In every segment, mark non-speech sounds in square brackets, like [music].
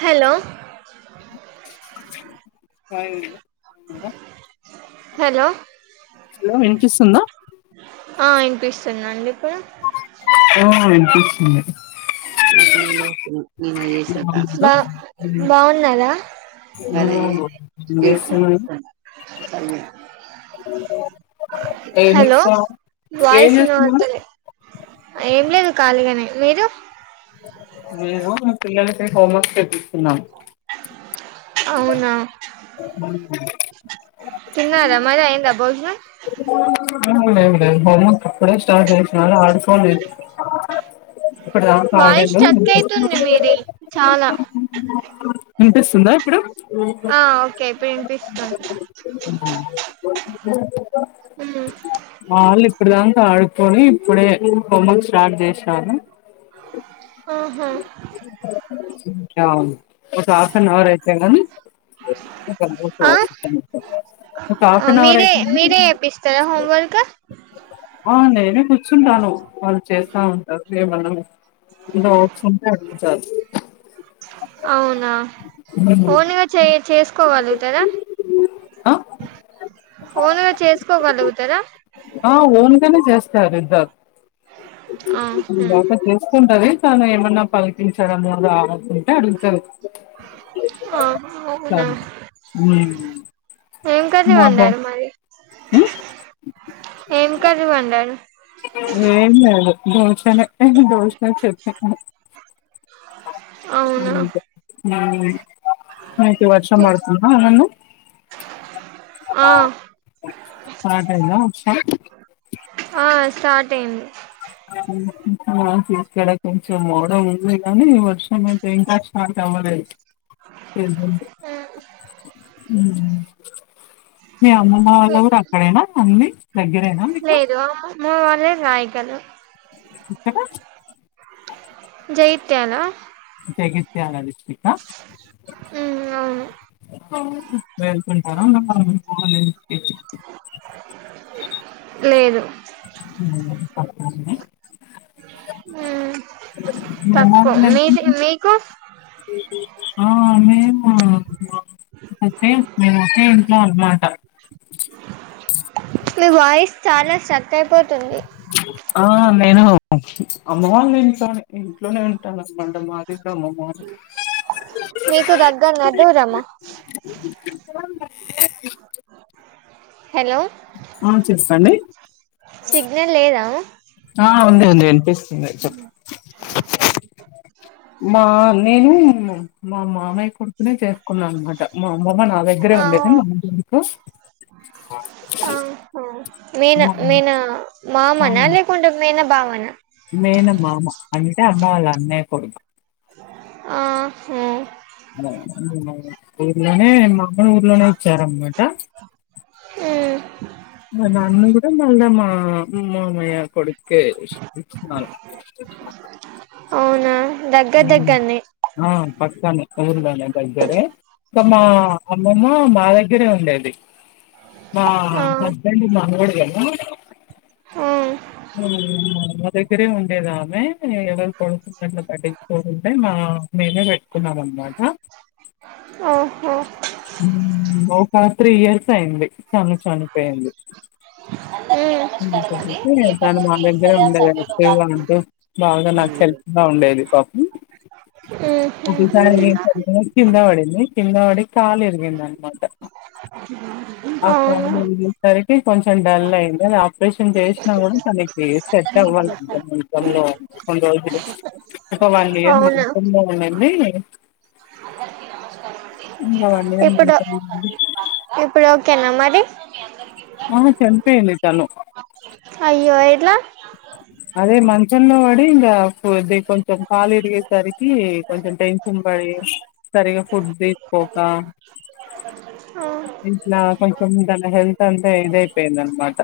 Hello హాయిండి ఇంక hello hello విన్పిస్తుందా హా విన్పిస్తుందండి ఇప్పుడ ఆ విన్పిస్తుంది బా బాగున్నదా అదే ఏం చెప్పి చేస్తున్నారు చేస్తన్నా [unintelligible] ఏం వాయిస్ చేస్తున్నావ్ వినబడతలే ఏం లేదు ఖాళీగానే మీరు మేము పిల్లలకి హోంవర్క్ చేపిస్తునాం అవునా తిన్నారా మరి అయింద భోజనం లేదు లేదు హోంవర్క్ ఇప్పుడే స్టార్ట్ చేసినను ఆల్రెడీ ఫోన్ చే ఇప్పుడుదాకా వాయిస్ అడ్డిండు స్ట్రక్ అయితుంది మీది చాలా వినిపిస్తుందా ఇప్పుడు ఆ ఓకే ఇప్పుడు వినిపిస్తుంది [unintelligible] అమా మా వాళ్ళు ఇప్పుడుదాకా ఆడుకొని ఇప్పుడే హోంవర్క్ స్టార్ట్ చేసారు ఆహా వును ఒక హాఫ్నాహౌర్ అయితేగాని [unintelligible] మీరే మీరే చెప్పిస్తారా హోమ్వర్క్ ఆ నేనే కూర్చుంటాను వాళ్ళు చేస్తా ఉంటారు ఏమన్నా డౌట్స్ ఉంటే అడుగు చల్ అవునా ఓన్గా చే చేసుకోగాల్గుతారా ఆ ఓన్గా చేసుకోగలుగుతారా ఆ ఓన్గానే చేస్తారు ఇద్దర్ ఆహా అందాక చేసుకుంటది తన ఏమన్నా పలికించాడము ఆలా ఉంటే అడుగుతది ఆహ అవునా తను ఉమ్ ఏం మా బా కర్రీవ్వడారు మరి ఉమ్ ఏం కర్రీ వండారు ఏం లేదు దోశనే దోశ చెప్పను [inaudible] అవునా అంతే హ మీకీ వర్షం బడుతుంద అలానే ఆ స్టార్ట్ అయిందా వర్షం ఆ స్టార్ట్ అయింది. ఆహ్. అవును ఉమ్ అవునవును ఓకే ఇక్కడ కొంచెం మోడం ఉన్నాయి కానీ వర్షం అయితే ఇంకా స్టార్ట్ అవ్వలేదు. ఉమ్. మీ అమ్మమ్మ వాళ్ళ ఊరు అక్కడేనా అంది దగ్గరేనా మీకు. మా అమ్మమ్మ వాళ్లది రైకలు. ఎక్కడ. జగిత్యాల. జగిత్యాల డిస్ట్రిక్కా. ఉహ్మ్ అవును. వెళ్తుంటారా మీ అమ్మమ్మ వాళ్ళ ఇంటికి. లేదు. ఉమ్ [unintelligible] అండి. ఉమ్. మీ తక్కువ అమ్మమ్మ వాళ్ళ మీది మీకు. ఆహ్ మేము మాకైతే మేము ఒకే ఇంట్లో అనమాట. మీ వాయిస్ చాలా స్టక్ అయిపోతుంది. ఆహ్ నేను అమ్మ వాళ్ళ ఇంట్లోనే ఇంట్లోనే ఉంటాను అనమాట మా. మీకు దగ్గరనా దూరమా. ఉమ్. హలో సిగ్నల్ లేదా. ఆహ్ ఉంది ఉంది అనిపిస్తుంది చెప్పు. మా నేను మా మామయ్య కొడుకు. చేసుకున్నా అనమాట మా అమ్మమ్మ నా దగ్గరే ఉండేది మా అమేకు. ఆహ్ ఆహా. మేనా మా మేనా మా మామానా లేకుంటే మేనా బావన. మేనమామ అంటే అమ్మ వాళ్ళ అన్నయ్య కొడుకు. ఆహ్ హ్. ఊర్లోనే మా అమ్మని ఊర్లోనే ఇచ్చారన్నమాట. ఉమ్ మా నాన్నను కూడా మల్ల మా మామయ్యకు. కొడుకే ఇస్తున్నారు. అవునా దగ్గర ఉమ్ దగ్గరనే ఆహ్ పక్కానే. అవును మా దగ్గరే ఇక మా అమ్మమ్మ మా దగ్గరే ఉండేది. మా ఆ హస్బెండ్ మనవడే కదా. ఆహ్. ఉమ్ మా అమ్మా దగ్గరే ఉండేది ఆమె ఎవరు కొడుకులు పట్టించుకో కుంటే మా. మేమే పెట్టుకున్నాం అన్నమాట. ఆహ్ హ్. ఉమ్ ఒ ఫో త్రీ ఇయర్స్ అయింది ఆమె చనిపోయింది. ఉమ్. కతే తను మా దగ్గరే ఉండేది అట్లా ఉంటూ బాగా నాకు హెల్ప్ గా ఉండేది. ఉమ్ ఉహు ఒకేసారి [unintelligible] కింద పడింది కింద పడి కాళ్ళు ఇరిగిందనామాట. ఆ కాలు అవునా ఇరిగేసారకి. కొంచెం డల్ అయింది అ ఆపరేషన్ చేసినా కూడా తనకి సెట్ అవ్వాలె కొంచం [unintelligible] లో కొన్ని రోల్ ఒక వన్ ఇయర్ అవునా మంచంలో ఉండింది ఇంకా వన్ ఇప్పుడు ఇయర్ ఇప్పుడు ఓకేనా మరి ఆహా చనిపోయింది తను అయ్యో ఎట్లా అదే మన్ చ్చంలో పడి ఇంగ ద్ కొంచెం కాలు ఇరిగేసరికి కొంచెం టెన్షన్ పడి సరిగా ఫుడ్స్ తీసుకోక కీపర్ ఒకరు ఇట్లా కొంచం తన హెల్త్ అంతా ఇదైపోయిందన్నమాట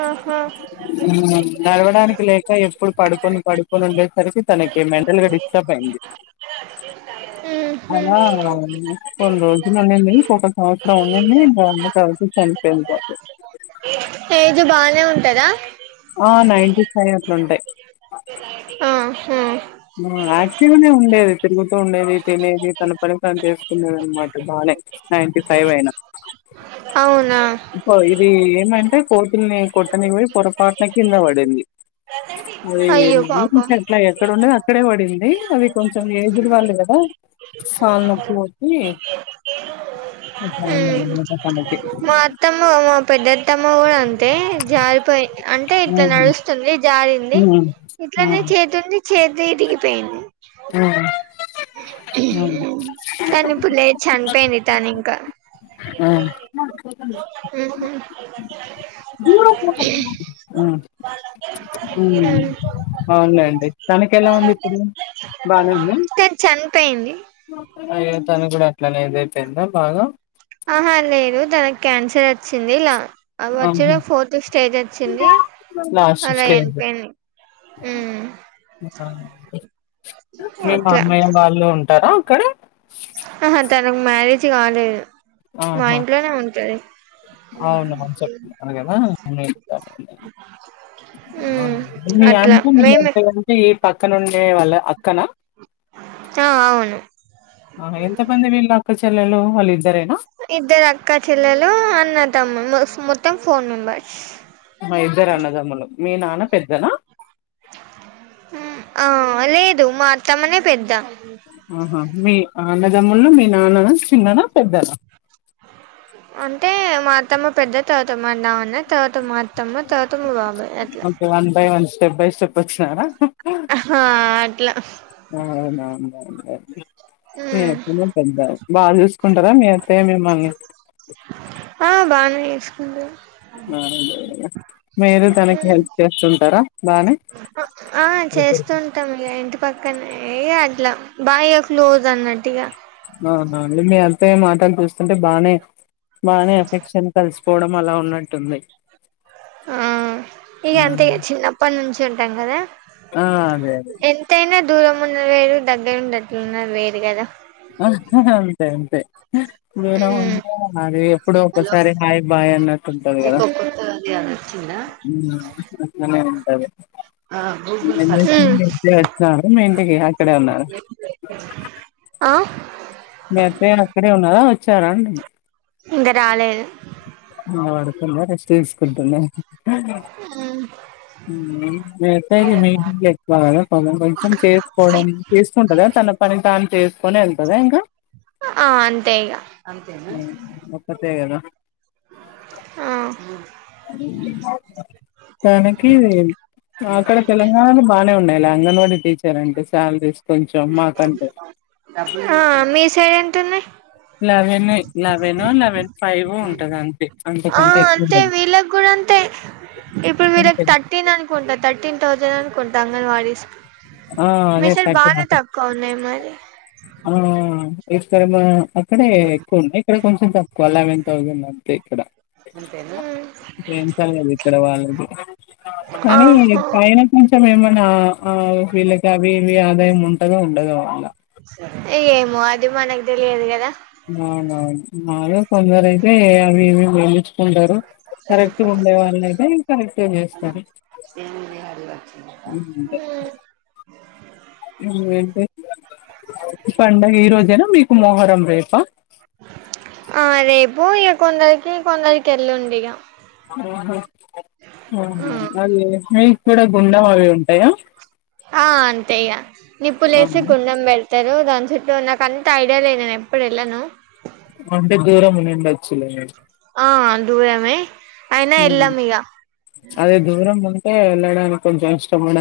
ఆహా నడవడానికి లేక ఎప్పుడు పడుకొని పడుకొని ఉండేసరికి తనకి మెంటల్ గా డిస్టర్బ్ అఇంది ఉహు అలా కొన్ని రోజులు ఉన్నాది ఒక సంవత్సరం ఉన్నాది మాఅమ్మ బాధతో చనిపోంది ఏజ్ బానే ఉంటదా ఆ నైన్టీ ఫైవ్ అట్లుంటాయి ఆహా యాక్టివ్నే ఉండేది తిరుగుతూ ఉండేది తినేది తన పని తను చేసుకునేదన్నమాట బానే నైన్టీ ఫైవ్ అయినా అవున అది ఏదంటే కోతుల్ని కొట్టని పోయి పొరపాటున కింద పడింది అది అయ్యో పాపం మములుగా ఏట్లా ఎక్కడ ఉండేది అక్కడే పడింది అది కొంచెం ఏజ్డ్ వాళ్ళు కదా కాళ్ళు నొప్పులోచ్చి అట్లా అయ్యిందన్నమాట తనకి మా అత్తమ్మ మా పెద్దత్ తమ్మ కూడా అంతే జారిపోయి అంటే ఇట్లా మ్మ్ నడుస్తుంది జారిం ది మ్మ్ ఇట్లనే మ్మ్ చేతి ఉంది చేతిరిగిపోయింది మ్మ్ మ్మ్ కానీ ఇప్పుడు లేద్ చనిపోయింది తను ఇంకా ఆ మ్ హు మ్ అవును లేండి తనకి ఎలా ఉంది ఇప్పుడు బానే ఉంద తను చనిపోయింది తని కూడా అట్లనే ఇదైపోయిందా బాగా ఆహా లేదు తనకు క్యాన్సర్ వచ్చింది ఇలా వచ్చ ఆహా ఫోర్త్ ఫిఫ్ స్టేజ్ వచ్చింది లాస్ట్ అలా స్టేజ్ చనిపోయింది మీ అట్లా మామ్మయ్య వాళ్ళు ఉం టారా అక్కడ ఆహా తనకు మ్యారేజ్ కాలే మా ఇంట్లనే ఉంటది అవున [unintelligible] కదా మీ అట్లా అంటే మీ [unintelligible] మేమే అంటే ఈ పక్కనుండే వాళ్ళ అక్కనా ఆ అవును ఆహా ఎంత మంది విళ్ళు అక్క చెెళ్ళేల్లు వాళ్ళు ఇద్దరేనా ఇద్దరు అక్క చెల్లలు అన్న తమ్ములు మొత్తం ఫోర్ మెంబర్స్ మా ఇద్దరు అన్నదమ్ములు మీ నాన్న పెద్దనా ఆ లేదు మా అత్తమ్మా నే పెద్ద ఆహా మీ అన్నదమ్ములు మీ నాన్న చిన్నద పెద్దద అంటే మా అత్తమ్మ పెద్దది తర్వాత మ నాన్న తర్వాత మా అత్తమ్మ తర్వాత మా బాబాయ్ అట్లా okay one by one step by step వచ్చినారా ఆ అట్లా అవునవు మీ అత్తమ్మ నే పెద్ద బాగా చూసుకుంటారా మీ అత్త య మీమల్ని ఆ బానే చూసుకుంది ఆ మీరు తనకి హెల్ప్ చేస్తుంటారా బానే ఆ చేస్తుంటాం ఇక ఇంటి పక్కనే అట్లా బాయ్య క్లోజ్ అన్నట్టు ఇగ అవుడి మీ అంతా ఏ మాటలు చూస్తుంటే బాగానే బాగానే ఎఫెక్షన్ కలిసి పోవడం అలా ఉన్నట్టుంది ఆ ఇగ అంతే చిన్నప్పటి నుంచి ఉంటాం కదా ఆ అదే అదే ఎంతైనా దూరం ఉన్న వేరు దగ్గర ఉండట్లు ఉన్నారు వేరు కదా అంతే అంతే దూరం ఉమ్ అంటే అది ఎప్పుడు హలో ఒకసారి హాయ్ బాయ్ అన్నట్టు ఉంటది కదా వచ్చింద [unintelligible] వచ్చినడు మీ ఇంటికి అక్కడే ఉన్నారు ఆ మీ అత్తయ్య అక్కడే ఉన్నారా వచ్చారా అండి ఇంకా రాలేదు రెస్ట్ తీసుకుంటుంది వేసా మీ ఎక్వ కదా కొంచం కొంచెం చేసుకోవడం చేస్తుంటందా తన పని కాని చేసుకోని వెళ్తుదా ఇంకా ఆ అంతే ఇగ అంతే కదా ఆ తనకి అక్కడ తెలంగాణలో బానే ఉన్నాయి అంగన్వాడి టీచర్ అంటే చాల ఇష్టం ఆ మీ సైడ్ ఎంత ఉంది లెవెన్ లెవెన్ ఫైవ్ ఉంటది అంతే ఆ అంతకంటే ఎక్కువ అంతే ఉండదు వీళ్ళకి కూడా అంతే ఇప్పుడు వీళ్ళకి అంతే థర్టీన్ అనుకుంటా థర్టీన్ థౌజండ్ అనుకుంటా అంగన్వాడీస్ ఆ మీ అదే సైడ్ బానే [unintelligible] తక్కువ ఉన్నాయి మరి [unintelligible] అక్కడే ఎక్కువ ఉన్నాయి ఇక్కడ కొంచెం తక్కువ అలావన్ థౌసం అంతే ఇక్కడ అంతేనా [unintelligible] కానీ ఆహా పైనా కొంచం మొత్తం ఏమనా ఆ వీళ్ళకి అవి ఇవి ఆదాయం ఉంటదో ఉండదో వాళ్ళ ఏమో అది మనకి తెలియదు కదా అవునవును మాలో కొందరు అయితే అవి ఏమ గలించుకుంటారు కరెక్ట్ ఉండే వాళ్ళ అయితే కరెక్ట్ చేస్తారు ఏముంది అడిగి వచ్చిందట ఉమ్ ఏంటి పండుగ ఈ రోజేనా మీకు మొహరం రేపా ఆ రేపు ఇగ కొందరికి కొందరికి ఎల్లుండి ఇగ ఆహ అద మీకు కూడా గుండెం అవి ఉంటాయా? ఆ అంతేయ్యా నిప్పులే వేసి అవును. గుండం పెడతారు దాని దిటు నాకు అంత ఐడియా లే నేను ఎప్పుడు వెళ్ళను. అంటే దూరం ఉనుండడొచ్చులే ఆ దూరమే అయినా ఉమ్ వెళ్ళాం ఇగ అదే దూరమ అ నడాలి కొంచెం కష్టపడ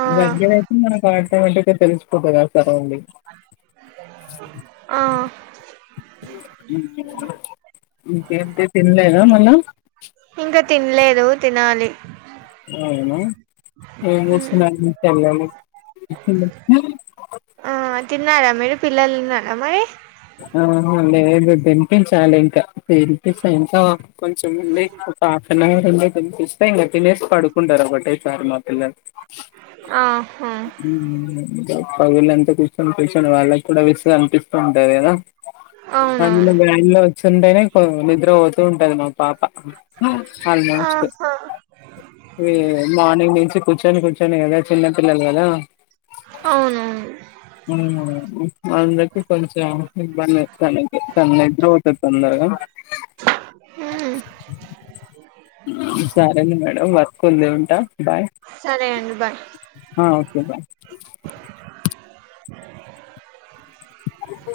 ఆ దగర్తేకు ఏమంటిదే తెలిసిపోతు క సరౌండింగ్ ఆ ఇంకేంటి తినలేదా మళ్లా ఇంక తినలేదు తినాలి అవునా ఏం చేస్తున్నారండి పిల్లలు ఉ అ ఆ తిన్నారా మీరు. పిల్లలు తిన్నారా మరి? ఆ అవునులే మీరు తినిపించాలి ఇంక తినిపించ ఎంకా కొంచెం ఉంది పాప ఇందాక నుంచి తినిపిస్తే ఇంగ తినేసి పడుకుంటారు ఒకటే సారి మా పిల్లలు ఆహా ఉమ్ పగళ్లంతా కూర్చొని కూచని వాళ్ళకి కూడా విసుగా అనిపిస్తూ ఉంటాది కదా అందులో అవునవును వేను లో వచ్చింటేనే నిద్ర పోతూ ఉంటది మా పాప. ఆల్మోస్ట్ ఆహా వీ మార్నింగ్ నుంచి కూర్చని కూర్చని కదా చిన్నపిల్లలు కదా అవునవును మ్ అవును అందకి కొంచెం ఇబ్బంది అయితాంది తన లైఫ్ లో తెస్తా తొందరగా [inaudible] సరేలే మేడం వర్క్ ఉంది ఉంటా బాయ్ సరే అండి బాయ్ అ ఓకే బాయ్ ఆహు